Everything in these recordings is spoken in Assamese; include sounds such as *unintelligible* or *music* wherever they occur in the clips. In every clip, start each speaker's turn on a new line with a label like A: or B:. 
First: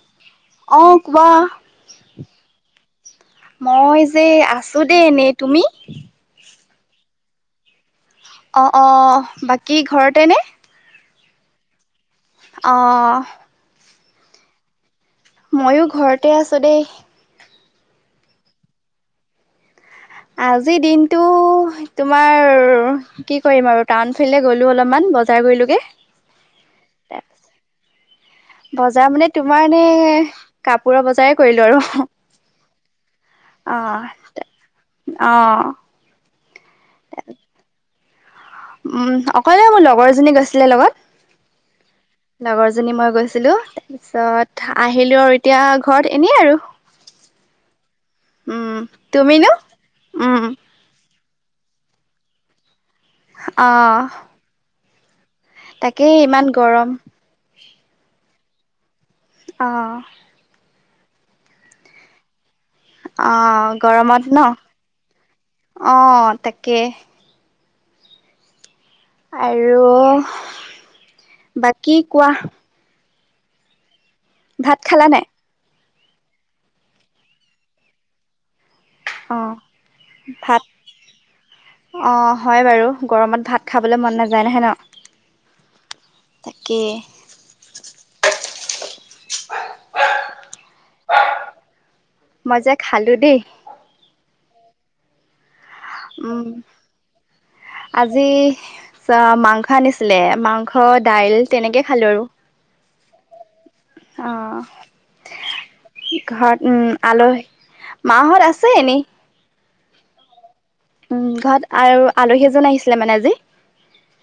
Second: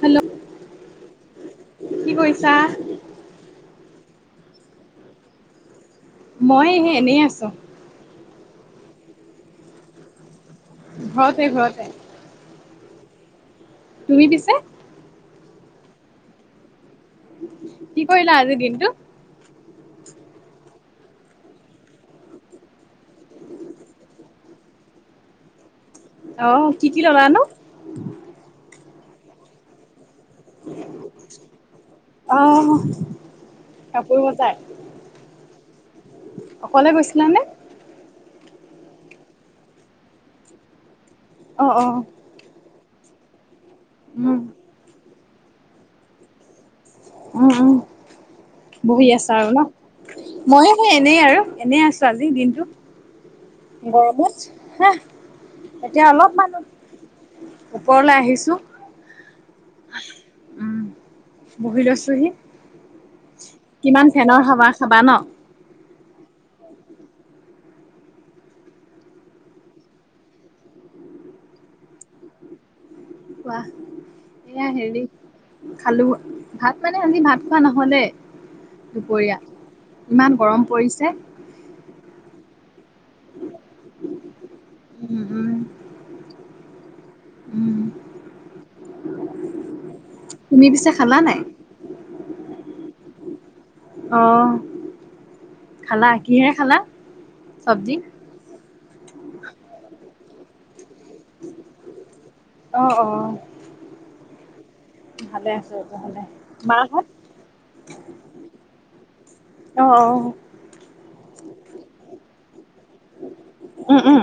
A: হেল্ল'
B: অ' কোৱা।
A: কি কৰিছা?
B: মই যে আছোঁ দেই এনেই। তুমি?
A: মইহে এনেই আছোঁ।
B: অ', অ' বাকী ঘৰতে নে?
A: ঘৰতে ঘৰতে।
B: অ', অ'।
A: তুমি পিছে?
B: ময়ো ঘৰতে আছোঁ দেই।
A: কি কৰিলা আজিৰ দিনটো?
B: আজিৰ দিনটো তোমাৰ কি কৰিম আৰু টাউনফালে গলোঁ অলপমান। বজাৰ কৰিলোঁগে।
A: অ' কি কি ললানো?
B: জাৰ মানে তোমাৰ এনে কাপোৰৰ বজাৰে কৰিলোঁ আৰু।
A: অ'
B: অ'।
A: কাপোৰ বজাই,
B: অ'
A: অকলে গৈছিলানে?
B: উম, অকলে মোৰ লগৰজনী গৈছিলে লগত।
A: অ', অ'।
B: জনী মই গৈছিলোঁ,
A: উম
B: তাৰপিছত আহিলোঁ আৰু এতিয়া ঘৰত এনেই আৰু।
A: উম, উম
B: উম,
A: বহি আছা
B: তুমিনো?
A: আৰু ন
B: উম।
A: এনেই আৰু এনে আছো আজি দিনটো
B: অ',
A: গৰমত হা এতিয়া
B: তাকেই
A: অলপ মান
B: ইমান গৰম।
A: ওপৰলৈ আহিছো।
B: আহ।
A: উম বহি লৈছোহি।
B: আহ
A: কিমান
B: গৰমত
A: ফেনৰ
B: ন
A: হাৱা খাবা ন?
B: অ', তাকেই। আৰু বাকী কোৱা।
A: কোৱাহ
B: ভাত খালা নাই?
A: *unintelligible* খালো ভাত মানে আজি ভাত খোৱা নহ'লে। দুপৰীয়া
B: অ',
A: ইমান
B: ভাত
A: গৰম পৰিছে।
B: অ', হয় বাৰু গৰমত ভাত খাবলৈ মন নাযায় নহয় ন।
A: উম।
B: তাকে।
A: উম তুমি পিছা খালা নাই।
B: মই যে খালো দেই।
A: অহ, খালা
B: উম,
A: কিহে খালা চব্জি।
B: আজি মাংস আনিছিলে মাংস দাইল তেনেকে খালো আৰু।
A: অ', অ',।
B: অহ।
A: ভালে আছো তেতিয়াহ'লে
B: ঘৰত উম
A: মাহঁত
B: আলহী মাহত আছে এনে।
A: অ', অ'।
B: উম ঘৰত আৰু আলহী এজন আহিছিলে মানে আজি
A: উম উম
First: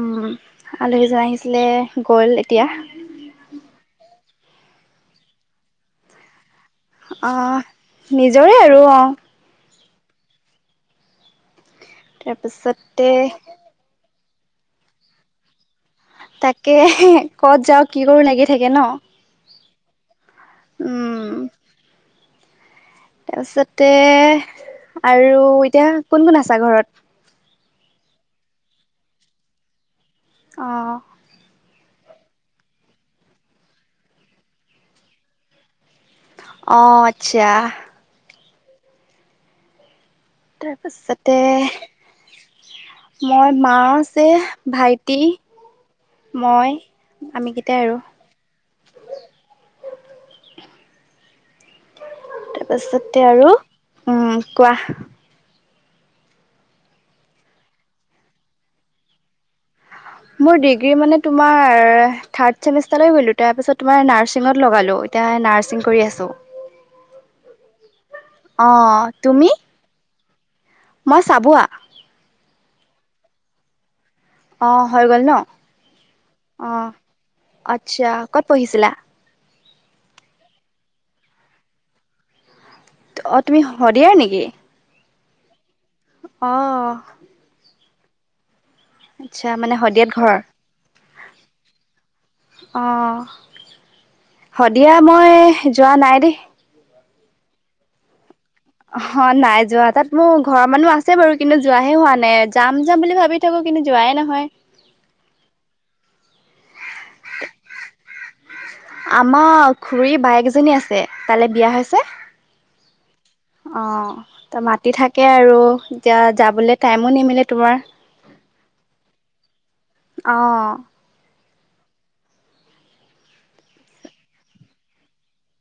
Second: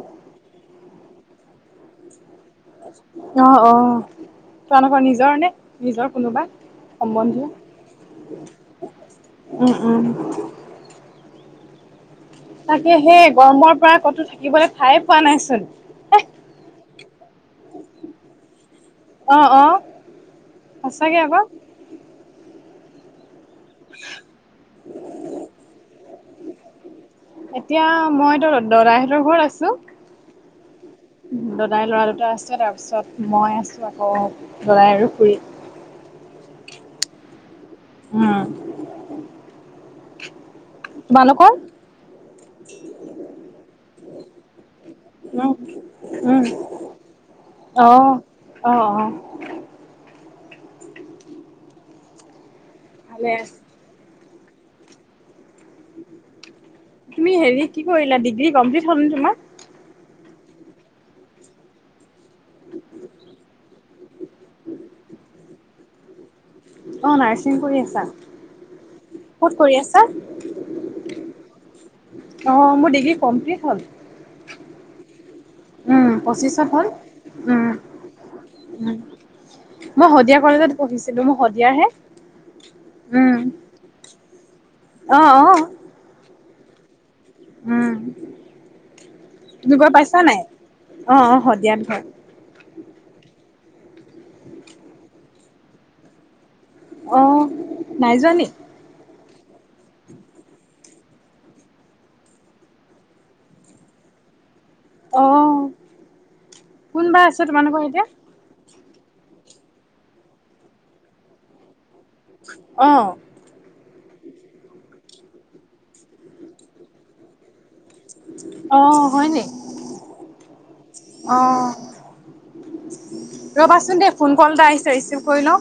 B: উম। আলহী জন আহিছে।
A: অ', অ', তোমালোকৰ নিজৰ নে নিজৰ কোনোবা? সম্বন্ধীয়
B: আহ নিজৰে আৰু অহ।
A: উম, উম। তাকে
B: তাৰপিছতে
A: সেই গৰমৰ পৰা কতো থাকিবলৈ ঠাই পোৱানাই চোন।
B: তাকে ক'ত যাওঁ কি কৰো লাগি থাকে ন।
A: সঁচা কে
B: উম
A: আকৌ।
B: তাৰপিছতে আৰু এতিয়া কোন কোন আছা ঘৰত
A: এতিয়া মই তোৰ দাদাহঁতৰ ঘৰত আছো।
B: অহ।
A: দাদাই লৰা দুটা আছে তাৰপিছত মই আছো আকৌ দৰাই আৰু খুুৰী। *inaudible*
B: অ', আচ্ছা।
A: উম।
B: তাৰপিছতে
A: তোমালোকৰ?
B: মই মা আছে ভাইটি
A: উম, উম,
B: মই আমি কেইটাই আৰু
A: আহ, আহ, আহ।
B: তাৰপাছতে
A: ভালে
B: আৰু
A: আছে,
B: উম কোৱা
A: তুমি হেৰি কি কৰিলা ডিগ্ৰী কমপ্লিট হল ন তোমাৰ
B: মোৰ ডিগ্ৰী মানে তোমাৰ থাৰ্ড চেমিষ্টাৰলৈ গ'লোঁ তাৰপিছত তোমাৰ নাৰ্ছিঙত লগালো এতিয়া নাৰ্ছিং কৰি আছোঁ।
A: অ', নাৰ্ছিং কৰি আছা
B: অ' তুমি?
A: ক'ত কৰি আছা, ক'ত কৰি আছা?
B: মই চাবুৱা।
A: অ', মোৰ ডিগ্ৰী কমপ্লিট হ'ল।
B: অ', হৈ গ'ল ন
A: উম, পঁচিছত হ'ল।
B: অ',
A: উম,
B: আচ্ছা ক'ত পঢ়িছিলা?
A: উম, মই শদিয়া কলেজত পঢ়িছিলো মোৰ শদিয়াৰ হে।
B: অ', তুমি শদিয়াৰ নেকি?
A: অ',।
B: অ।
A: উম,
B: আচ্ছা মানে
A: তুমি ঘৰ
B: শদিয়াত
A: পাইছা নাই অ সদিয়া ঘৰ-
B: অ', দিয়াত মই যোৱা নাই দেই।
A: অ', নাই যোৱ নি?
B: অ নাই যোৱা, তাত মোৰ ঘৰৰ মানুহ আছে বাৰু কিন্তু যোৱাহে হোৱা নাই যাম যাম বুলি ভাবি থাকো কিন্তু যোৱা- নাই নহয়।
A: আহ, কোনবা আছে তোমালোকৰ এতিয়া-
B: আমাৰ খুৰী বায়েকজনী আছে তালে বিয়া হৈছে-
A: অ',
B: অ। ত মাতি থাকে আৰু এতিয়া যাবলে টাইমো নিমিলে তোমাৰ।
A: আহ হয় নি।
B: অ
A: অ ৰ'বাচোন দে ফোন কল এটা আহিছে ৰিচিভ কৰি ল-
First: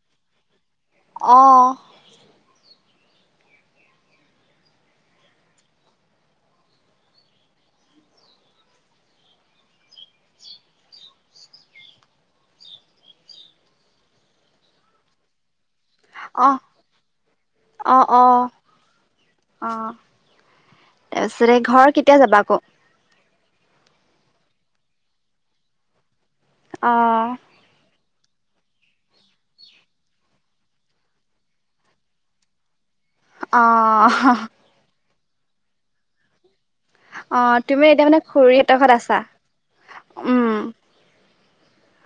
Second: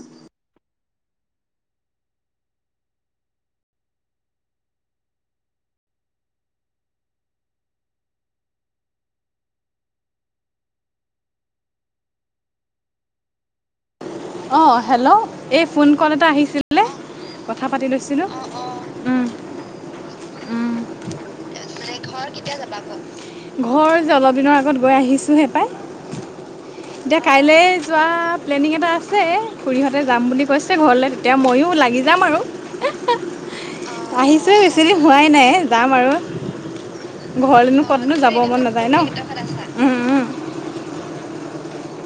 B: আহ।
A: অ হেল্ল' এই ফোন কল এটা
B: অ
A: আহিছিলে- কথা পাতি
B: অ অ
A: লৈছিলো উম
B: অ
A: উম।
B: তাৰপিছতে ঘৰ কেতিয়া যাবা আকৌ
A: ঘৰ যে অলপ দিনৰ আগত গৈ আহিছোঁহে পাই।
B: অ
A: এতিয়া কাইলৈ। যোৱা প্লেনিং এটা আছে খুৰীহঁতে যাম বুলি কৈছে ঘৰলৈ তেতিয়া ময়ো লাগি যাম আৰু- আহিছোঁহে বেছি
B: অ',
A: দিন হোৱাই নাই যাম আৰু-
B: অ
A: ঘৰনো
B: তুমি
A: কত
B: এতিয়া
A: নো
B: মানে
A: যাব মন
B: খুৰীহঁতৰ
A: নাযায়
B: ঘৰত
A: ন।
B: আছা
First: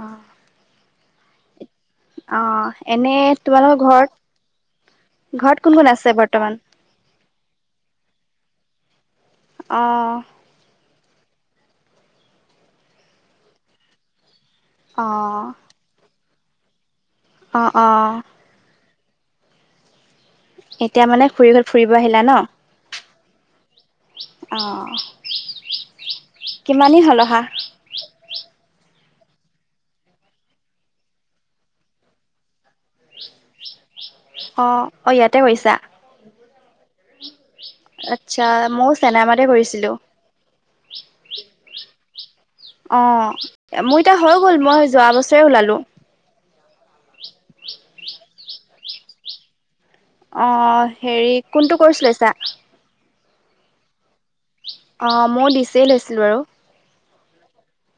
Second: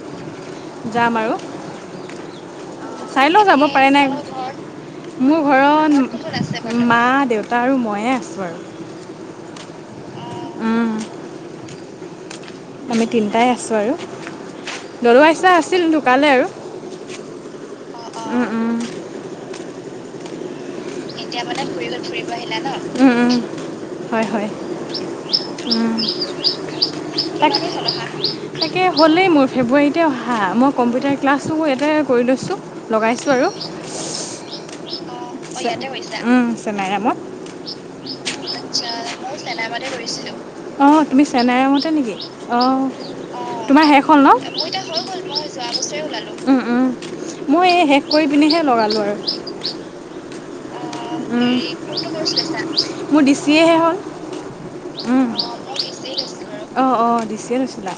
B: আহ।
A: যাম আৰু
B: অ ', এনে
A: চাই লওঁ যাব
B: তোমালোকৰ
A: পাৰে নাই।
B: ঘৰত
A: মোৰ
B: কোন
A: ঘৰত
B: কোন আছে
A: মা,
B: বৰ্তমান
A: দেউতা, আৰু ময়ে আছোঁ আৰু
B: অ',
A: উম। আমি তিনটাই আছো,
B: অ
A: আৰু *unintelligible* আছিল ধোকালে আৰু
B: অ', অ',
A: উম, উম, এতিয়া মানে ফুৰি গল ফুৰিব আহিলা ন হয়, হয়,
B: অ কিমান দিন হ'ল অহা
A: তাকে তাকে হ'লেই মোৰ ফেব্ৰুৱাৰীতে অহা, মই কম্পিউটাৰ ক্লাছো ইয়াতে কৰি লৈছোঁ লগাইছোঁ আৰু
B: অ অ ইয়াতে কৰিছা
A: উ, চনাইৰামত
B: আচ্ছা, ময় চেনেমাতে কৰিছিলো
A: অ', তোমাৰ
B: মোৰ
A: শেষ
B: এতিয়া
A: হ'ল
B: হৈ
A: ন
B: গ'ল
A: মই এই
B: যোৱা বছৰে ওলালো।
A: শেষ কৰি পিননেহে লগালোঁ আৰু
B: অ', হেৰি
A: উম,
B: কোনটো কৰিছিলা?
A: মোৰ ডিচিয়েহে হ'ল
B: অ মই ডিছেই লৈছিলো বাৰু
A: অ', অ', দিছে লৈছিলা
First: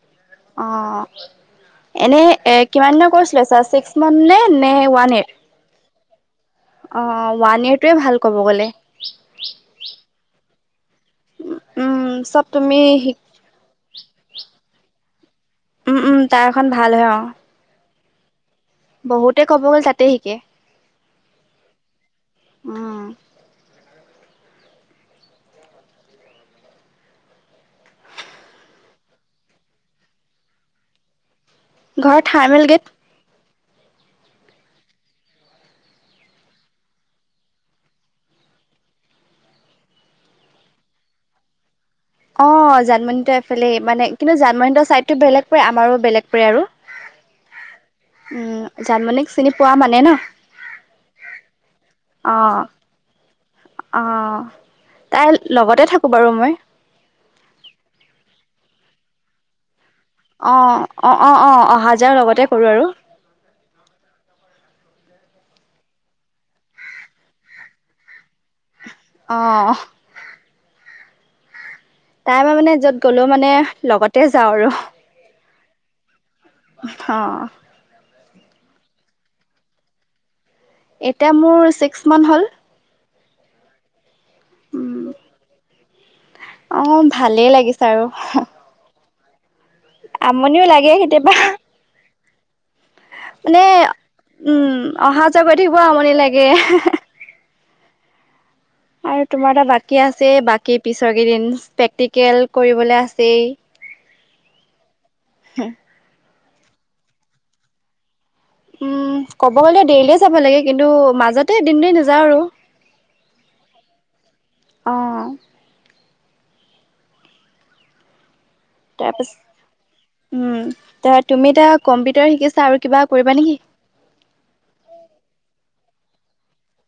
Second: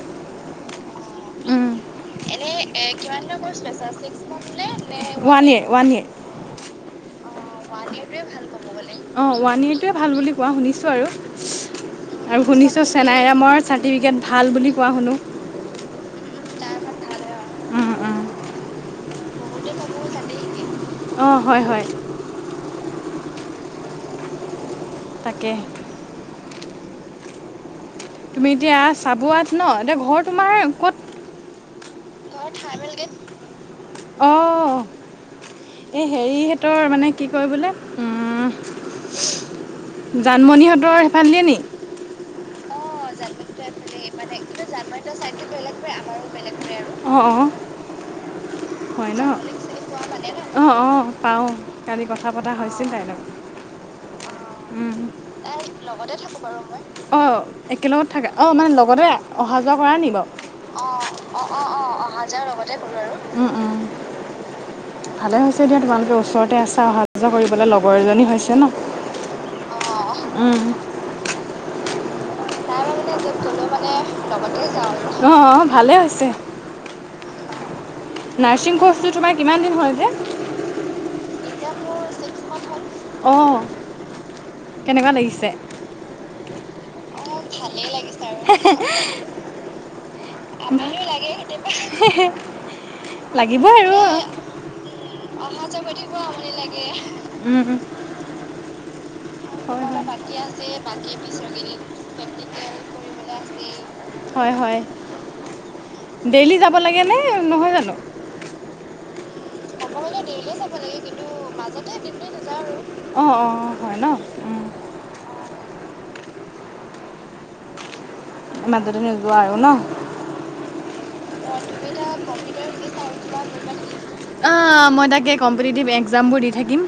B: অ'
A: উম,
B: এনে এ কিমান দিনৰ কৰ্চ লৈছা ছিক্স মান্থ নে নে ওৱান ইয়েৰ? অ' ওৱান ইয়েৰটোৱে ভাল ক'ব গ'লে।
A: *unintelligible* অ', ৱান ইয়েৰোৱে ভাল বুলি কোৱা শুনিছো বাৰু
B: উম,
A: আৰু
B: চব তুমি
A: শুনিছোঁ
B: শিক
A: চেনাইৰামৰ চাৰ্টিফিকেট ভাল বুলি কোৱা শুনো
B: তাৰখন ভাল হয় অ',
A: উম উম
B: বহুতে ক'ব গ'ল তাতে শিকে
A: অ', হয় হয়
B: অহ,
A: তাকে, তুমি এতিয়া চাবুৱাত ন' এতিয়া ঘৰ তোমাৰ ক'ত?
B: ঘৰ থাৰ্মেল গেট।
A: অ'। এই হেৰিহঁতৰ মানে কি কয় বোলে জানমণিহঁতৰ হেফাল দিয়ে নি?
B: জানমণি তাৰ এফালে মানে কিন্তু জানমণি ত' চাইডটো বেলেগ পৰে আমাৰো বেলেগ পৰে আৰু
A: অঁ অঁ
B: উম।
A: হয়
B: জানমণিক
A: ন',
B: চিনি পোৱা মানে ন?
A: অ', অ' পাওঁ, কালি কথা পতা
B: অ',
A: হৈছিলে তাই লগত।
B: অ'। তাইৰ লগতে থাকোঁ বাৰু মই
A: অ' একেলগত থাকা অ' মানে লগত হবদে অহা যোৱাৰ আগত কিবা কৰা নি বাৰু? অ', অ', অ' অহা যোৱা লগতে কৰোঁ আৰু। ভালে হৈছে দিয়া তোমালোকে ওচৰতে আছা, অহা যোৱা কৰিবলৈ লগৰ এজনী হৈছে ন'?
B: অ'।
A: উম।
B: তাই মই মানে য'ত গ'লেও মানে লগতে যাওঁ আৰু।
A: ভালে হৈছে।
B: অ'।
A: নাৰ্ছিং কৰ্চটো তোমাৰ কিমান দিন হ'ল যে?
B: এতিয়া মোৰ ছিক্স মান্থ হ'ল।
A: অ'।
B: উম
A: কেনেকুৱা লাগিছে?
B: অ' ভালেই লাগিছে আৰু।
A: আমনি লাগে কেতিয়াবা। লাগিব
B: মানে
A: আৰু। অহা যোৱা কৰি থাকিব আমনি লাগে। উম, উম।
B: আৰু তোমাৰ এতা
A: হয়
B: বাকী
A: হয়
B: আছেই, বাকী পিছৰ কেইদিন প্ৰেক্টিকেল কৰিবলৈ আছেই।
A: হয়, হয়।
B: *unintelligible*
A: ডেইলি যাব লাগেনে? নহয় জানো।
B: উম। ক'ব গ'লে
A: আমাৰ
B: ডেইলিয়ে
A: মনে
B: যাব
A: ডেইলিযাব লাগে কিন্তু
B: এদিন দুদিন
A: মাজতে দিনটো নাযাওঁ আৰু। অ', অ' হয় ন'?
B: অ'।
A: *inaudible* মাজতে নোযোৱা আৰু ন'?
B: হু, তুমি এতিয়া কম্পিউটাৰ শিকি আছা আৰু কিবা কৰিবা নেকি?
A: অ' মই তাকেই কম্পিটিটিভ এক্সামবোৰ দি থাকিম।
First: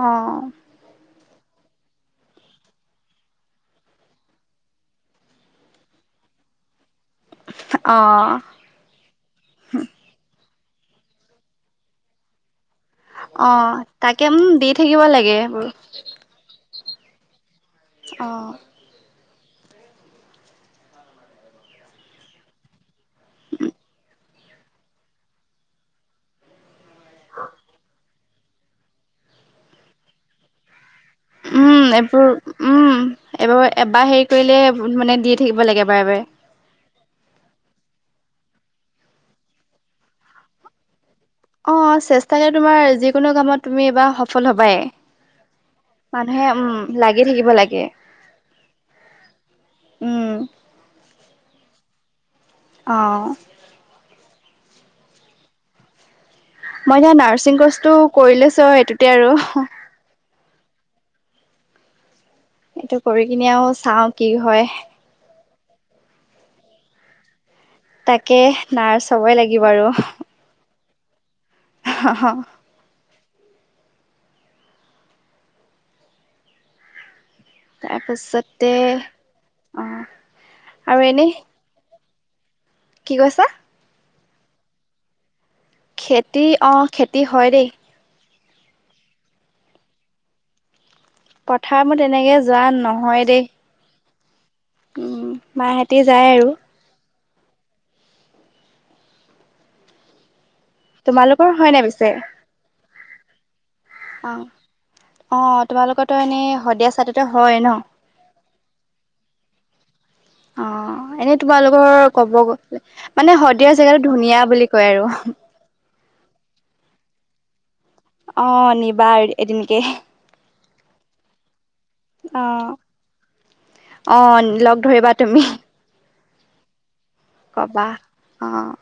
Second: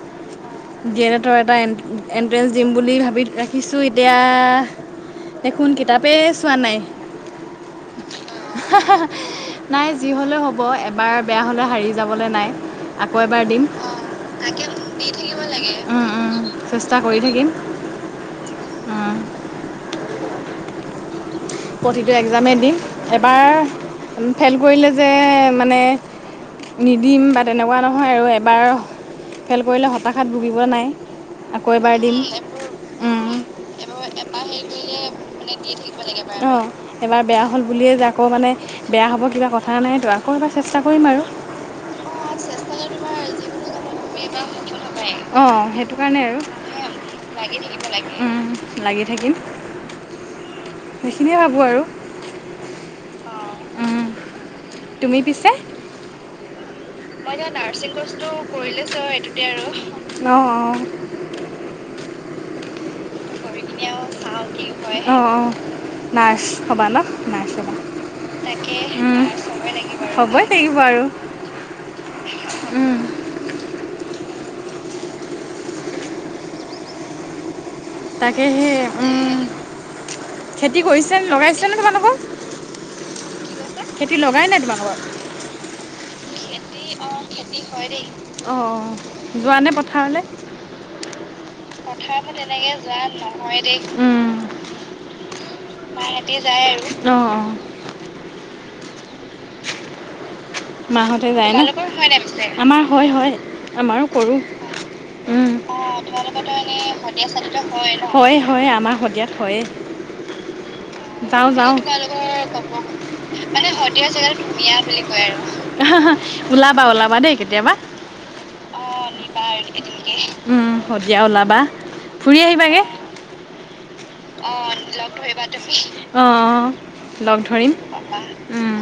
B: অ'।
A: তৰ এটা এ-এণ্ট্ৰেঞ্চ দিম বুলি ভাবি ৰাখিছোঁ এতিয়া এখোন কিতাপে চোৱা নাই।
B: অ',
A: নাই যি হলেও হ'ব। হ'ব, এবাৰ বেয়া হ'লে হাৰি যাবলৈ নাই আকৌ এবাৰ দিম। তাকে দি থাকিব লাগে। উ, উ। চেষ্টা কৰি থাকিম।
B: অ'।
A: প্ৰতিটো এক্সামেই দিম। এবাৰ ফেইল কৰিলে যে মানে নিদিম বা তেনেকুৱা নহয় আৰু বাৰ, ফেল কৰিলে হতাশাত ভুগিবলৈ নাই। আকৌ এবাৰ দিম। এইবোৰ এবাৰ হেৰি কৰিলে মানে দি থাকিব লাগে বাৰু অ' এবাৰ বেয়া হ'ল বুলিয়ে যে আকৌ মানে বেয়া হ'ব কিবা কথা নাইতো, আকৌ এবাৰ চেষ্টা কৰিম আৰু। *unintelligible* অ'
B: অ', চেষ্টাৰে তোমাৰ যিকোনো কামত তুমি এবাৰ সফল হবাই।
A: সেইটো কাৰণে আৰু। মানে লাগি থাকিব লাগে। উ, লাগি থাকিম।
B: উম,
A: খিনিয়ে ভাবোঁ আৰু।
B: অ'।
A: তুমি পিছে?
B: মই এতিয়া নাৰ্ছিং কৰ্চটো কৰি লৈছো আৰু এইটোতে আৰু।
A: অ', অ'। কৰি কিনে আৰু চাওঁ কি হয়। অ', অ'। নাৰ্চ হ'বা ন? নাৰ্চ হ
B: তাকে নাৰ্ছ হ'বই লাগিব আৰু।
A: হ'বই লাগিব আৰু।
B: *unintelligible*
A: উম তাকেহে
B: তাৰপিছতে
A: উ,
B: অ',
A: খেতি
B: আৰু
A: কৰিছেন
B: এনেই
A: লগাইছেনে তোমালোকৰ?
B: কি কৈছা?
A: খেতি লগাই নাই তোমালোকৰ?
B: খেতি অ', খেতি হয় দেই।
A: অ', অ', যোৱা নে পথাৰলৈ? পথাৰলৈ তেনেকে যোৱা নহয় দেই। মাঁ হেতি যায় আৰু। অ', অ'। মাঁহতে
B: তোমালোকৰ
A: যায় ন।
B: হয় নাই পিছে?
A: আমাৰ হয়, হয়। আমাৰো কৰোঁ।
B: অ',
A: উ।
B: অ', তোমালোকৰতো এনেই শদিয়া চাইডতে হয় ন?
A: হয়, হয় আমাৰ শদিয়াত হয়ে। *inaudible* যাওঁ, যাওঁ। *unintelligible* মানে শদিয়াৰ জেগাতো ধুনীয়া বুলি কয় আৰু। ওলাবা ওলাবা দেই কেতিয়াবা। অ', নিবা এদিনকে। উম, শদিয়া ওলাবা। ফুৰি
B: অ',
A: আহিবাগে।
B: অ', লগ ধৰিবা তুমি।
A: অ', অ', লগ ধৰিম।
B: ক'বা
A: উ।
B: অ',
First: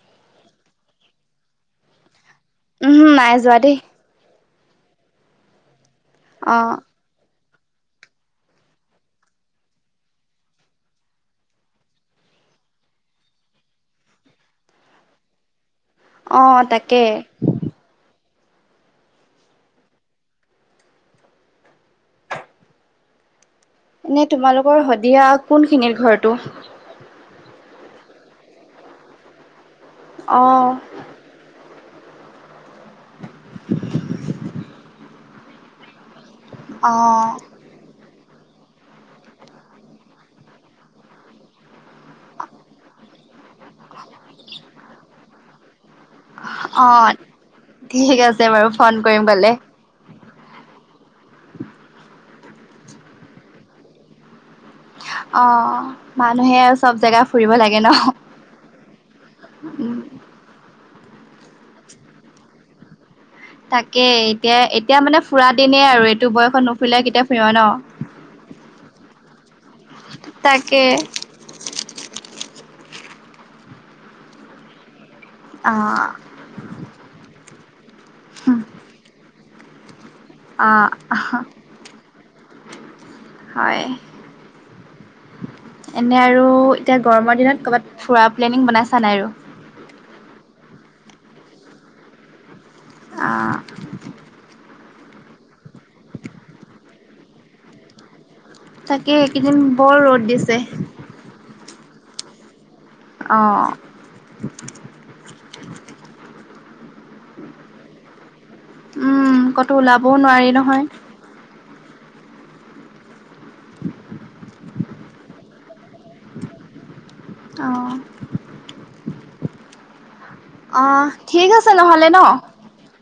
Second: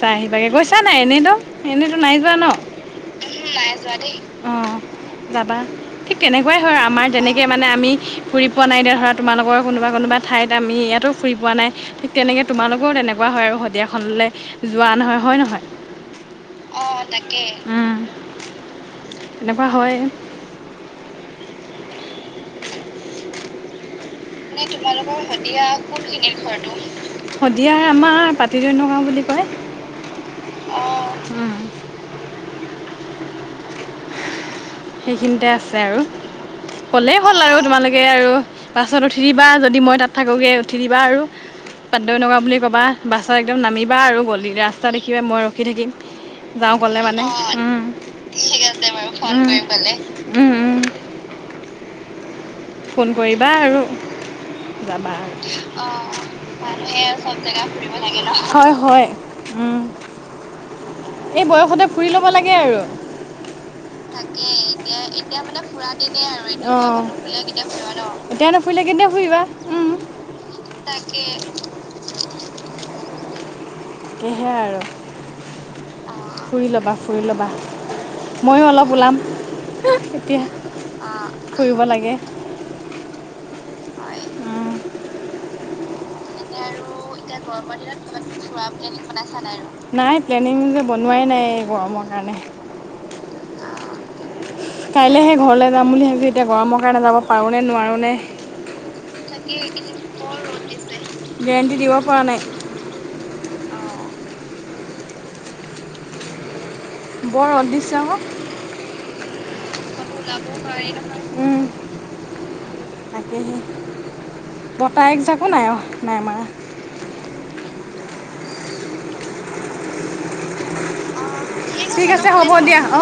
A: চাই আহিবাগে গৈছা নাই এনেইতো, এনেইতো নাই যোৱা ন! উহু, নাই যোৱা দেই। অ', যাবা, ঠিক তেনেকুৱাই হয়,
B: অ',
A: আমাৰ যেনে কে মানে আমি ফুৰি পোৱা নাই এতিয়া ধৰা তোমালোকৰ কোনোবা কোনোবা ঠাইত আমি ইয়াতো ফুৰি পোৱা নাই, ঠিক তেনে কে তোমালোকৰও তেনেকুৱা হয় আৰু
B: অ',
A: শদিয়াখনলৈ
B: তাকে।
A: যোৱা নহয় হয় নহয়? অ', তাকে। উ। এনেকুৱা হয়ে। *inaudible* এনে তোমালোকৰ শদিয়া কোনখিনিত ঘৰটো? শদিয়া আমাৰ পাটিদৈ নগাঁও বুলি কয়।
B: অ'।
A: উম,
B: *inaudible*
A: সেইখিনিতে আছে আৰু। কলেই
B: অ',
A: হ'ল আৰু তোমালোকে আৰু। বাছত উঠি দিবা, যদি মই তাত থাকোগে উঠি দিবা আৰু। পাটদৈ নগাওঁ বুলি ক'বা, বাছত একদম নামিবা আৰু গলি ৰাস্তা দেখিবা মই ৰখি থাকিম। যাওঁ কলে
B: অ',
A: মানে। উ, ঠিক আছে বাৰু, উ, ফন কৰিম গ'লে। উ, উ। ফোন কৰিবা আৰু। যাবা আৰু। অ' মানুহে চব জেগা ফুৰিব লাগ ন? হয়, হয়। উম
B: উ।
A: এই বয়সতে ফুৰি ল'ব লাগে আৰু।
B: তাকে
A: তাকেই, এতিয়া এতিয়া মানে
B: দিনেই
A: ফুৰা দিনে
B: এইটো
A: আৰু
B: বয়সত
A: *unintelligible*
B: নুফুৰিলে কেতিয়া ফুৰিবা ন?
A: অ'। এতিয়া নুফুৰিলে কেতিয়া ফুৰিবা? উ। তাকে। সেয়েহে আৰু।
B: অ',
A: ফুৰি ল'বা, ফুৰি ল'বা। ময়ো অলপ ওলাম। এতিয়া, অ', ফুৰিব লাগে।
B: হয়।
A: *inaudible*
B: এনে আৰু এতিয়া
A: *inaudible*
B: গৰমৰ দিনত ক'ৰবাত
A: নাই
B: ফুৰা
A: প্লেনিং
B: বনাইছা নাই আৰু?
A: বনোৱাই নাই, গৰমৰ কাৰণে।
B: আহ',
A: কাইলৈহে ঘৰলৈ যাম বুলি ভাবিছোঁ, এতিয়া গৰমৰ কাৰণে যাব পাৰোঁনে নোৱাৰোঁনে।
B: তাকে এইকেইদিন বৰ ৰ'দ দিছে।
A: গেৰেণ্টি দিব পৰা নাই।
B: অ',
A: বৰ ৰদ দিছে অ',
B: উম, ক'তো ওলাবও নোৱাৰি নহয়।
A: উম, *inaudible* তাকেহে, বতাহ এক জাকো নাই অ, নাই মৰা।
B: অ', অহ, ঠিক আছে নহ'লে
A: ঠিক
B: ন?
A: আছে হ'ব দিয়া অঁ